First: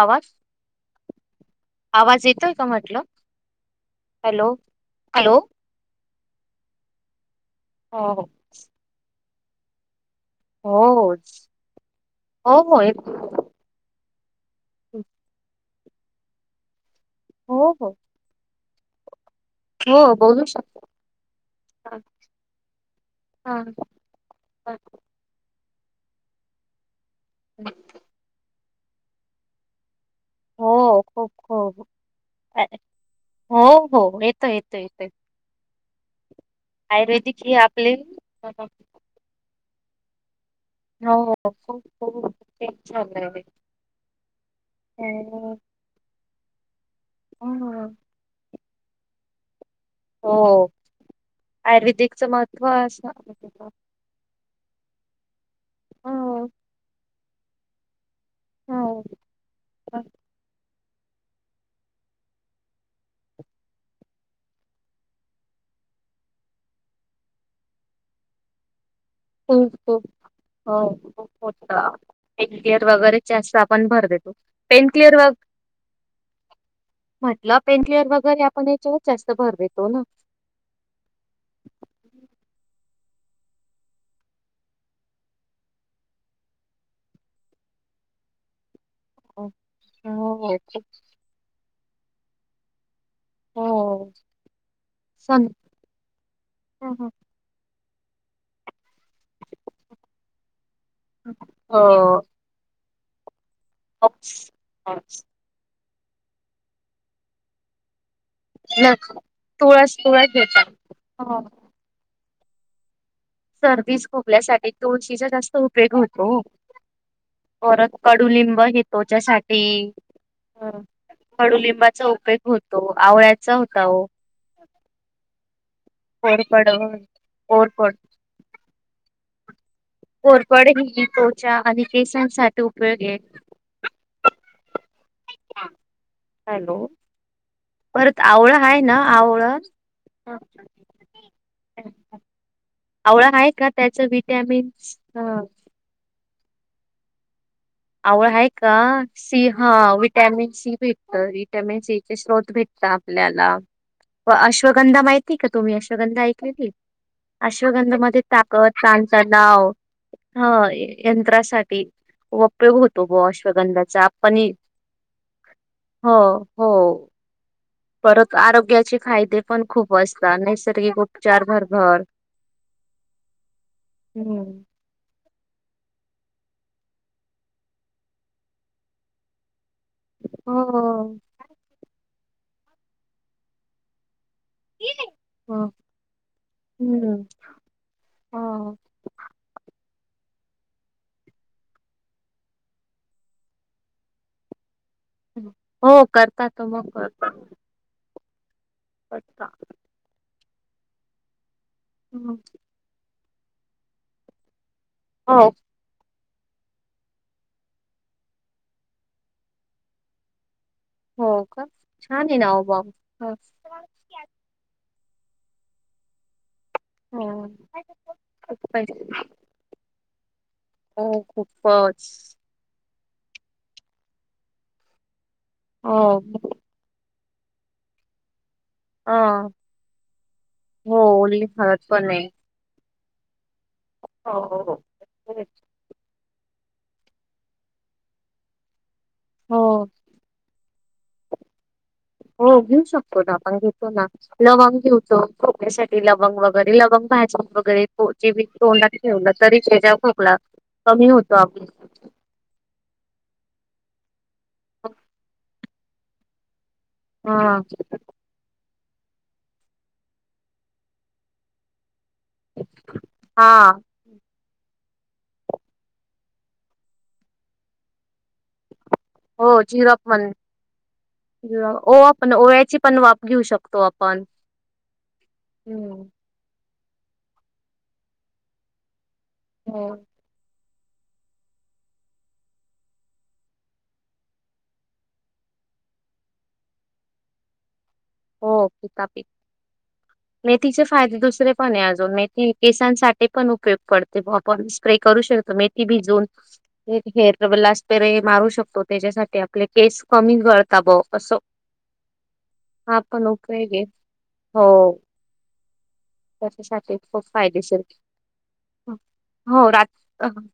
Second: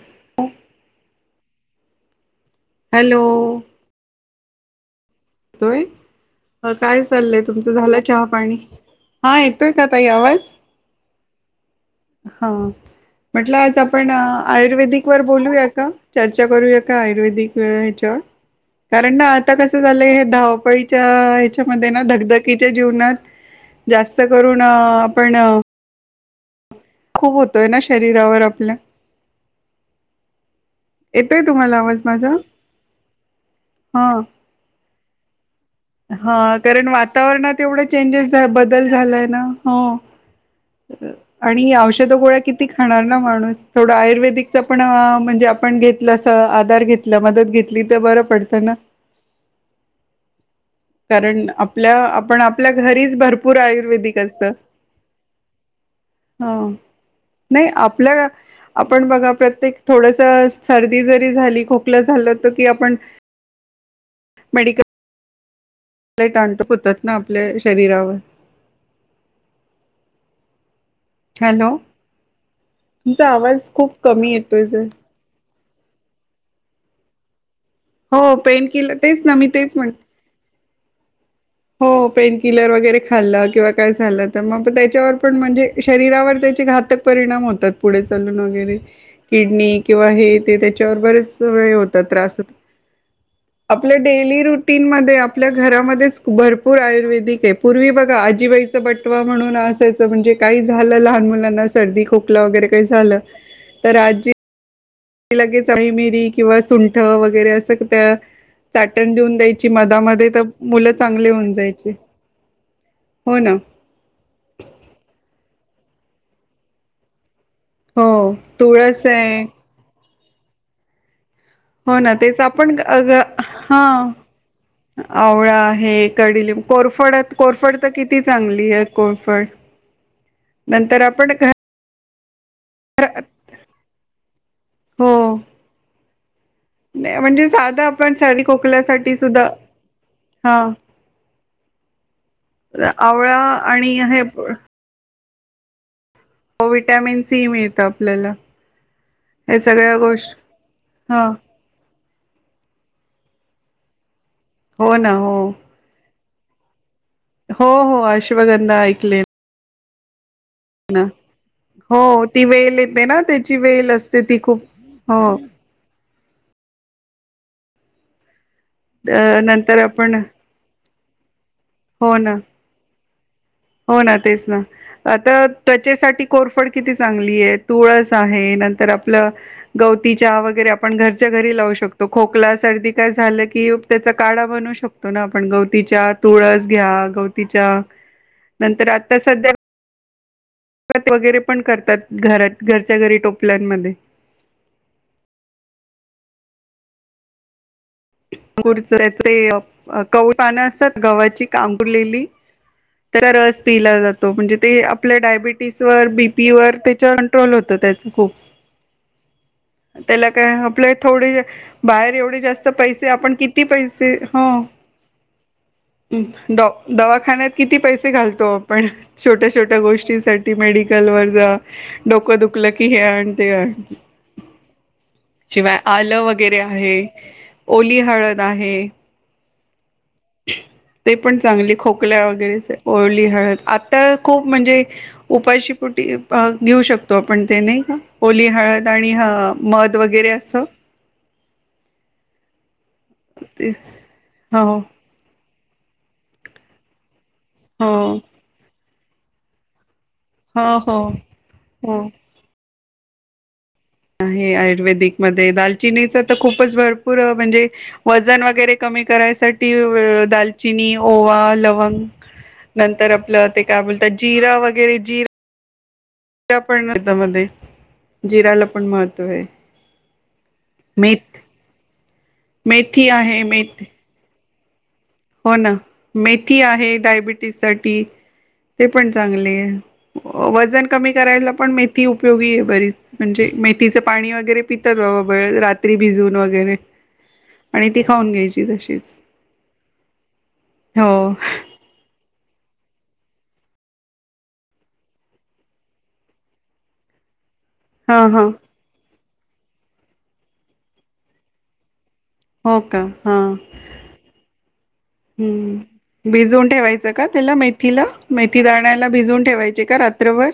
आवाज आवाज येतोय. का म्हटलं हॅलो. हॅलो. हॅलो येतोय काय चाललंय तुमच झालं हो चहा हो. पाणी हा येतोय का? [unintelligible] येतोय काय आवाज हो हो हा हो हो येतोय. म्हटलं आज आपण आयुर्वेदिक, वर बोलूया का चर्चा करूया. काआयुर्वेदिक अ हो हो च्या कारण ना, आता कस झालंय हो हे बोलू शकता. धावपळीच्या ह्याच्यामध्ये ना धकधकीच्या जीवनात हा हा, जास्त करून हा. आपण खूप होतोय ना, शरीरावर आपल्या हो खूप येतोय तुम्हाला खूप आवाज माझा हो हो हा येतोय येतोय. ते. हा कारण वातावरणात एवढं आपले चेंजेस हो बदल झालाय ना, हो. हो. आणि खूप औषध खूप गोळ्या किती खाणार ना झालंय. माणूस थोडा आयुर्वेदिकचा अ पण म्हणजे हो आपण घेतलं स तआधार घेतला मदत घेतली हम्म. तर बरं पडतं ना, हो. कारण आपल्या आयुर्वेदिकचं आपण महत्त्व आपल्या असं घरीच भरपूर आयुर्वेदिक असतं. [inaudible] हो हा नाही आपल्या हो आपण बघा प्रत्येक खूप थोडसस सर्दी जरी झाली खोकलं झालं होत की आपण मेडिकल आपले टणतो पु होतात ना, आपल्या शरीरावर होक हो होत हॅलो एक क्लीअर वगैरे तुमचा जास्त आवाज आपण खूप भर कमी देतो येतोय सर पेन क्लीअर व मतलब पेण क्लीअर हो वगैरे पेन आपण किलर याच्यावरच तेच जास्त ना मी भर तेच देतो म्हणते ना, हो पेन किलर वगैरे खाल्लं किंवा काय झालं तर मग त्याच्यावर पण म्हणजे शरीरावर ते घातक परिणाम होतात. पुढे चालून वगैरे अच्छा किडनी किंवा हे हो ते त्याच्यावर बरेच हे होतात त्रास होत. आपल्या हो डेली रुटीन मधे सन आपल्या घरामध्येच भरपूर हो. आयुर्वेदिक हेत. पूर्वी बघा आजीबाईचा बटवा म्हणून असायचं. म्हणजे काही झालं लहान मुलांना सर्दी, खोकला, वगैरे काही झालं. हो [unintelligible] लगे चचाळी मिरी किंवा सुंठ वगैरे असं त्या चाटण देऊन द्यायची तुळस मधामध्ये तुळस तर घेतात. मुलं चांगली हो होऊन जायचे हो ना सर्दीच खोकल्यासाठी तुळशीचा जास्त उपयोग होतो परत हो कडुलिंब तुळस आहे घेतोच्यासाठी हो ना तेच आपण आवळ्याचा हा होता ओ आवळा आहे कढली कोरफड कोरफडत कोरफड तर किती चांगली आहे कोरफड कोरपड नंतर ह आपण घ त्वचा आणि केसांसाठी उपयोग आहे हो हॅलो नाही म्हणजे साधा आपण परत साडी आवळा आहे ना खोकल्यासाठी सुद्धा आवळा हा आवळा आहे का आणि त्याच हे विटॅमिन ह हो वि्हटॅमिन सी मिळते आवड आहे का सी हा सगळ्या गोष्ट विटॅमिन सी भटत हा विटॅमिन सी स््रोत भेटत आपल्याला व हो अश्वगंधा ना हो माहिती का तुम्ही अश्वगंधा ऐकलेली हो अश्वगंधा हो मध्ये ताकद अश्वगंधा ऐकले तनचा डाव ह ना यंत्रासाठी हो ती व उपयोग वेल येते होतो ना ग त्याची वेल अश्वगंधाचा असते ती पनीर खूप हो हो हो परत आर चे अ फायदे पण नंतर खूप आपण असतात नैसर्गिक उपचार भर हो ना हो ना तेच ना तर त्वचेसाठी कोरफड किती चांगली आहे तुळस आहे नंतर आपलं गवती चहा वगैरे आपण घरच्या घरी लावू शकतो खोकला सर्दी काय झालं की त्याचा काढा बनू शकतो ना आपण हो. गवतीच्या तुळस घ्या हम्म गवतीच्या नंतर आता सध्या त वगैरे पण करतात घरात घरच्या घरी टोपल्यांमध्ये हो करता तो मग रत अर त्या कौळ पानं असतात गव्हाची कांगूर ललेली त्याचा रस पिला जातो म्हणजे ते आपल्या हो डायबिटीसवर बी पीर त्याच्या कंट्रोल होत त्याच खूप त्याला काय आपले थोडे हो का बाहेर छान आहे एवढे ना ओ जास्त मग. पैसे आपण किती पैसे हो हो दवाखान्यात किती खूप पैसे घालतो आपण पैसे छोट्या छोट्या गोष्टी मडल हो खूपच. वोकु क ते शिवाय हो आलं वगैरे आहे ओली हळदजे अ हो ते पण ओली चांगली हळद पण आहे खोकल्या वगैरे ओळली हळद आत्ता हो खूप हो. म्हणजे उपाशीपुटी घेऊ शकतो आपण त्याने ओली हळद आणि ह हो. मध वगैरे अस हो घेऊ शकतो ना आपण ते घेतो ना हो लवंग घेऊचो खोक्यासाठी लवंग वगैरे लवंग भाजून वगैरे हो जे तोंडात ठेवलं तरीज आपला हो हो कमी होतो आप हो आहे आयुर्वेदिक मध्ये दालचिनीच तर खूपच भरपूर हा म्हणजे वजन वगैरे कमी करायसाठी दालचिनी ओवा लवंग यू नंतर आपलं हा ते काय बोलतात जिरा वगैरे जिरा प म जिराला पण महत्त्व आहे. हो झिरोप म्हण मेथ पण ओळ्याची पण मेथी वाप घेऊ आहे शकतो मेथी आपण हो ना हम्म मेथी आहे डायबिटीस साठी ते पण चांगले हो वजन कमी करायला पण मेथी उपयोगी आहे बरीच म्हणजे मेथीच पाणी वगैरे पितात बाबा रात्री बिजून वगैरे [unintelligible] आणि ती खाऊन घ्यायची तशीच नाही तिचे फाये हो दुसरेण अजून मी केसांसाठी पण उपयोग पडते आपण स्प्रे करू शकतो मेथी भिजूनर लाट पेरे हां, मारू हां. शकतो त्याच्यासाठी आपले केस कमी गळता ब असं हो का, [unintelligible] हम्म, भिजून त्याच्यासाठी ठेवायचं खूप का त्याला फायदेशीर मेथीला मेथी दण्याला भिजून हो ठेवायचे रात का रात्रभर.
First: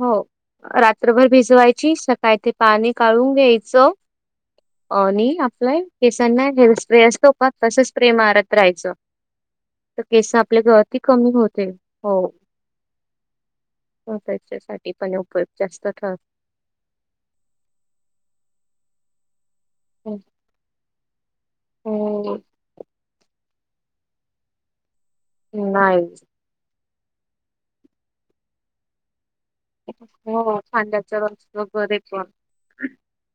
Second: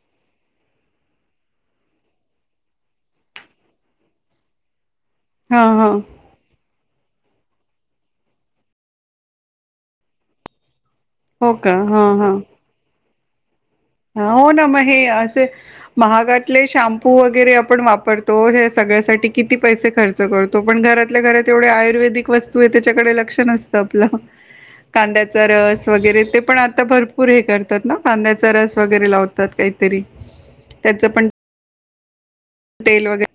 हो रात्रभर भिजवायच स का ते पाणी काढून घ्यायचं अ आणि हां, आपला हां. केसांना हेअर स्प्रे असतो तसच प्रे मारत राहायचं तर केस आपल्या घ कमी होते, का? हां, हो. हां. तर हो ना मग त्याच्यासाठी हे पण असे उपयोग जास्त ठरतो महागातले शॅम्पू वगैरे आपण वापरतो सगळ्यासाठी किती पैसे खर्च करतो पण घरातल्या घरात एवढे आयुर्वेदिक हो वस्तू आहे त्याच्याकडे लक्ष नसत पलं कांद्याचा रस नाही वगैरे ते पण आता भरपूर हे करतात ना कांद्याचा रस वगैरे लावत हो खांद्याच्या रस वगैरे पण तेल वगैरे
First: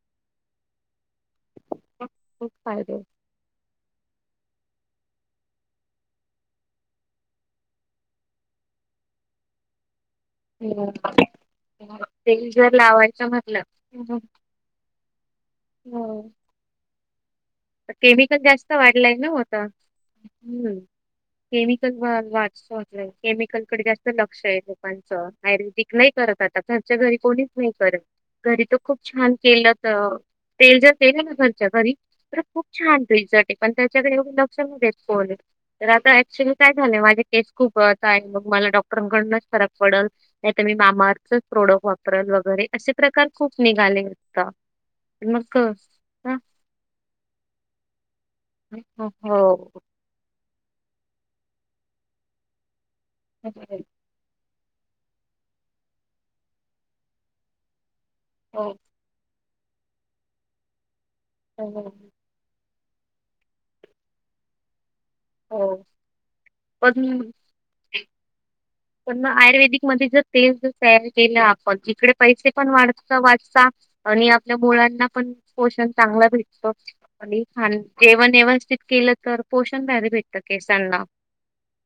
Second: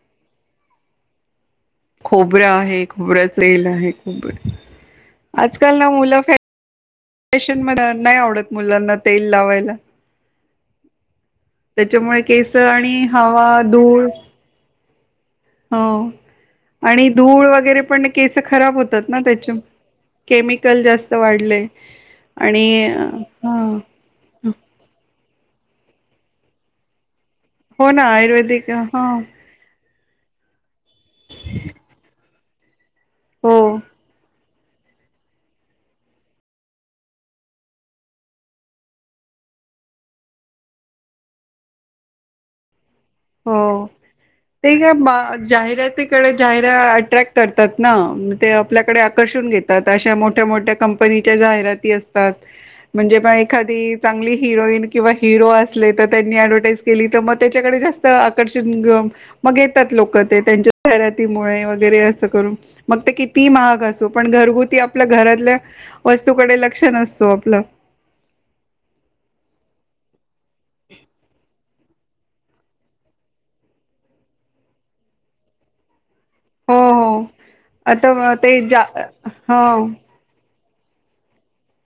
खोबरं खूप आहे फायदे खोबर्याचल आहे खू आजकाल ना मुलं फॅ स्टेशन म नाही आवडत मुलांना तेल लावायला. ह् त्याच्यामुळे ते केस जर आणि लावायचं हवा म्हटलं धूळ हो आणि. धूळ वगैरे पण केमिकल केस जास्त खराब होतात वाढलाय ना त्याच्या होता हम्म केमिकल जास्त वाढले केमिकल आणि वाचय ह केमिकल कडे जास्त लक्ष आहे. लोकांचं, आयुर्वेदिक नाही करत आता घरच्या घरी कोणीच नाही हो ना करत घरी आयुर्वेदिक तर खूप हा छान केलं तर तेल ज ते आहे ना खर्च छान रिझट आहे हो पण त्याच्याकडे देत तर आता ऍक्च्युली काय झालंय माझे केस खूप आहे मग मला डॉक्टरांकडून फरक पडल मी माम प्रोडक्ट वापरल वगैरे असे प्रकार हो खूप निघाले आता ते का मग जाहिरातीकडे अ, जाहिर अट्रॅक् करतात ना ते आपल्याकडे हो आकर्षून हो घेतात अशा मोठ्या मोठ्या-मोठ्या कंपनी च्या जाहिराती असतात म्हणजे बघा एखादा त म्हणजे एखादी हिरोईन किंवा हिरो असली तर त्यांनी ऍडव्हटाईज केली तर मग त्याच्याकडे जास्त हो आकर्षणे मग येतात लोक ते त्यांच्या जाहिरातीमुळे हो वगैरे असं करून मग की ती महाग असू पण घरगुती आपल्या घरातल्या हो. वस्तूकडे लक्ष पण नसतो आपलं पण आयुर्वेदिक मध्ये जर तेल सेल केलं आपण जिकडे पैसे पण वाढ वाचता आणि आपल्या मुळांना पण पोषण चांगला भेटतो हो हो आणि खान आता जेवण ते व्यवस्थित जा केलं तर पोषण हो भर भेटतात. कि सांना,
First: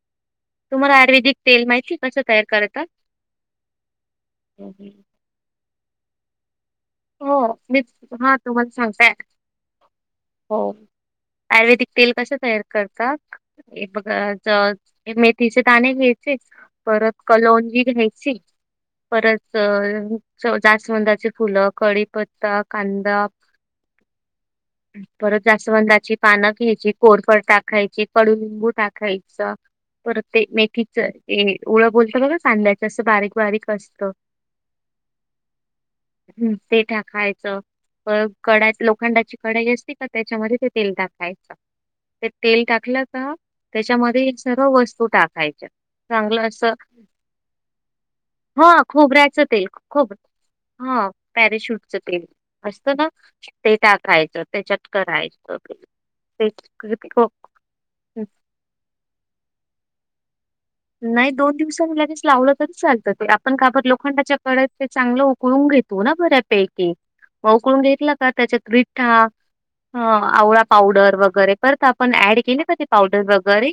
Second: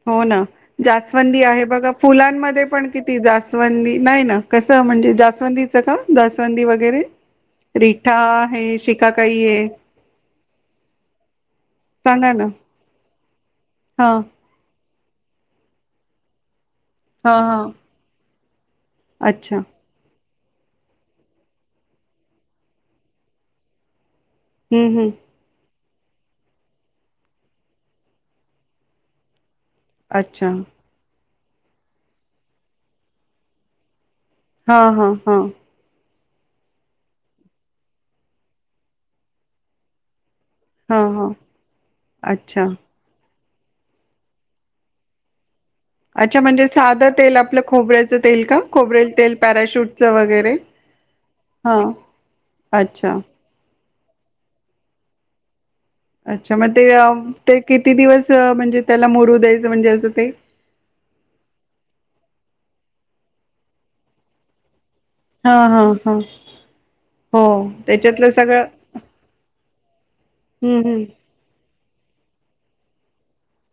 हो ना जास्वंदी आहे तेल बघा माहिती कसं तयार फुलांमध्ये करतात? पण किती जास्वंदी नाही ना कसं हो म्हणजे जास्वंदीचं का जास्वंदी वगैर वगैरे मी रिठा हा तुम्हाला आहे सांगताय शिकाकाई आहे हो आयुर्वेदिक तेल कस सांगा ना तयार करतात बघ हा ज मेथीचे दाणे घ्यायचे परत हा हा कलोंजी घ्यायची अच्छा परच जास्वंदाचे फुल कडीपत्ता कांदा हम्म हम्म परत जास्त मण पानं घ्यायची, कोरफड, टाकायची कडुलिंबू, टाकायच पर ते अच्छा मेथीच ळ बोलत बघ सांध्याचं असं बारीक बारीक असत. हा हा हा ह ते टाकायचं प कडा लोखंडाची कडाई असते का त्या त्याच्यामध्ये ते तेल हा हा टाकायचं ते तेल अच्छा टाकलं का त्याच्यामध्ये सर्व वस्तू टाकायची. अच्छा म्हणजे साधं तेल आपलं खोबऱ्याचं तेल का हा खोबरेल तेल खोबऱ्याचं पॅराशूटच खोब वगैरे हा हा पॅरेशूटच तेल असतं ना अच्छा ते टाकायचं त्याच्यात करायचं अच्छा मग ते ते किती दिवस म्हणजे त्याला मोरू द्यायचं म्हणजे असं ते नाही दोन दिवस लगेच लावलं तरी चालतं ते आपण काबत लोखंडाच्या कळ चांगलं हा उकळून हा घेतो ना हा परत एक एक हो मग उकळून घेतल का त्याच्यातलं सगळं रिठा, ह आवळा हम्म हम्म पावडर वगैरे परत आपण ऍड केले का ते पावडर वगैरे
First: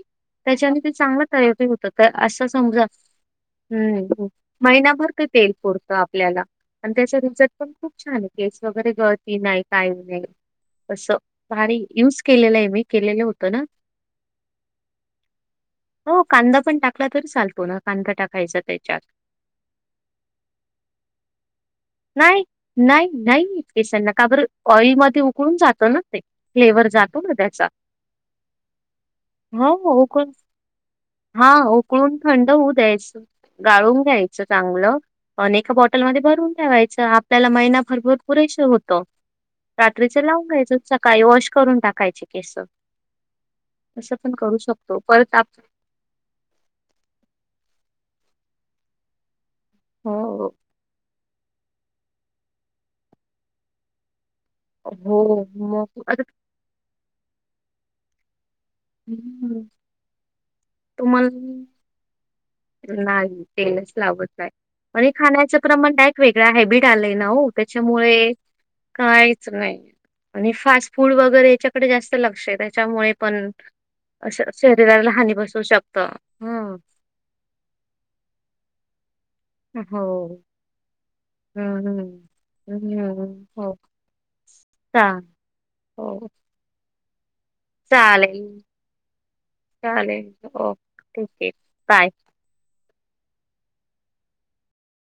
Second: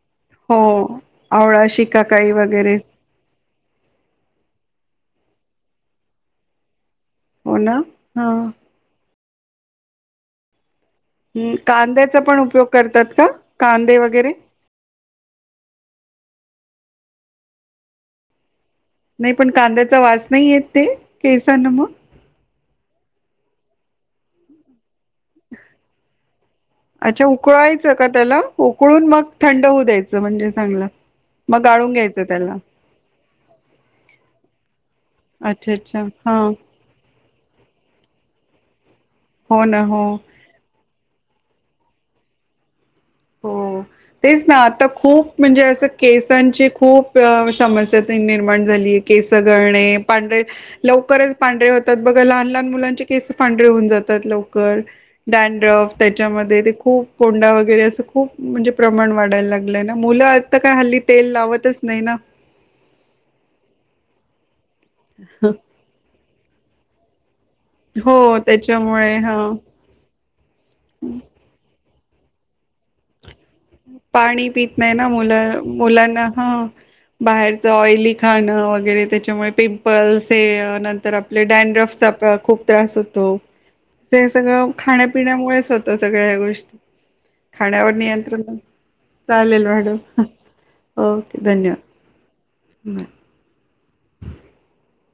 हो त्याच्याने ते चांगलं आवळा तया होत तर शिकाकाई असं वगैरे समजा हम् महिनाभर काय तेल पुरतं आपल्याला आणि त्याचा रिझल्ट हो पण ना खूप छान आहे हा केस वगैरे गळती नाही काय नाही. तं हम्म, भारी युज कांद्याचा पण केलेलं आहे उपयोग मी करतात केलेलं का होतं ना कांदे वगैरे हो कांदा पण टाकला तरी चालतो ना कांदा टाकायचा नाही पण कांद्याचा वास नाही येत ते केसांना मग? नाही नाही नाहीकेशन न का बर ऑइलमध्ये उकळून जातं ना ते. फ्लेवर जातो अच्छा ना त्याचा. उकळायच का त्याला उकळून मग थंड होऊ द्यायचं म्हणजे चांगलं हा मग गाळून उकळून घ्यायचं थंड त्याला होऊ द्यायचं गाळून घ्यायचं चांगलं प अच्छा एका अच्छा बॉटलमध्ये हा भरून ठेवायच आपल्याला महिना भरभूर पुरेसे होत हो ना हो रात्रीच लावून घ्यायचं सकाळी वॉश करून टाकायचे केस हो असं पण तेच करू ना आता शकतो. परत खूप आप म्हणजे असं केसांची खूप समस्या निर्माण झाली केसगणे पांढरे हो, लवकरच पांढरे होतात बघा लहान लहान मुलांचे केस पांढर होऊन जातात लोक हो डॅड्रफ मग आता त्याच्यामध्ये ते खूप कोंडा वगैरे अस म्हणजे प्रमाण वाढायला हं, लागलंय ना मुलं आता काय हल्ली तुम्हाला तेल लावतच नाही ना नाही तेलच लावत नाहीय आणि खाण्याच क्रमण वेगळा हॅबिट आलाय ना हो हो त्याच्यामुळे त्याच्यामुळे काहीच हा नाही आणि फास्ट फूड वगैरेच्या जास्त लक्ष आहे त्याच्यामुळे पण पाणी असं पित नाही ना शरीराला हानी मुला बसू शकतं. मुलांना हा हं. बाहे--र ऑइली खाणं वगैरे त्याच्यामुळे पिंपल्स हो. आहे नंतर आप हं, हं. डॅनड्रफचा खूप त्रास होतो. हं, हो. ते सगळं चा खाण्यापिण्यामुळेच होतं सगळ्या हो. ह्या गोष्टी खाण्यावर नियंत्रण चालेल, चालेल मॅड चालेल. ठीक ओके आहे. धन्यवाद बाय. ब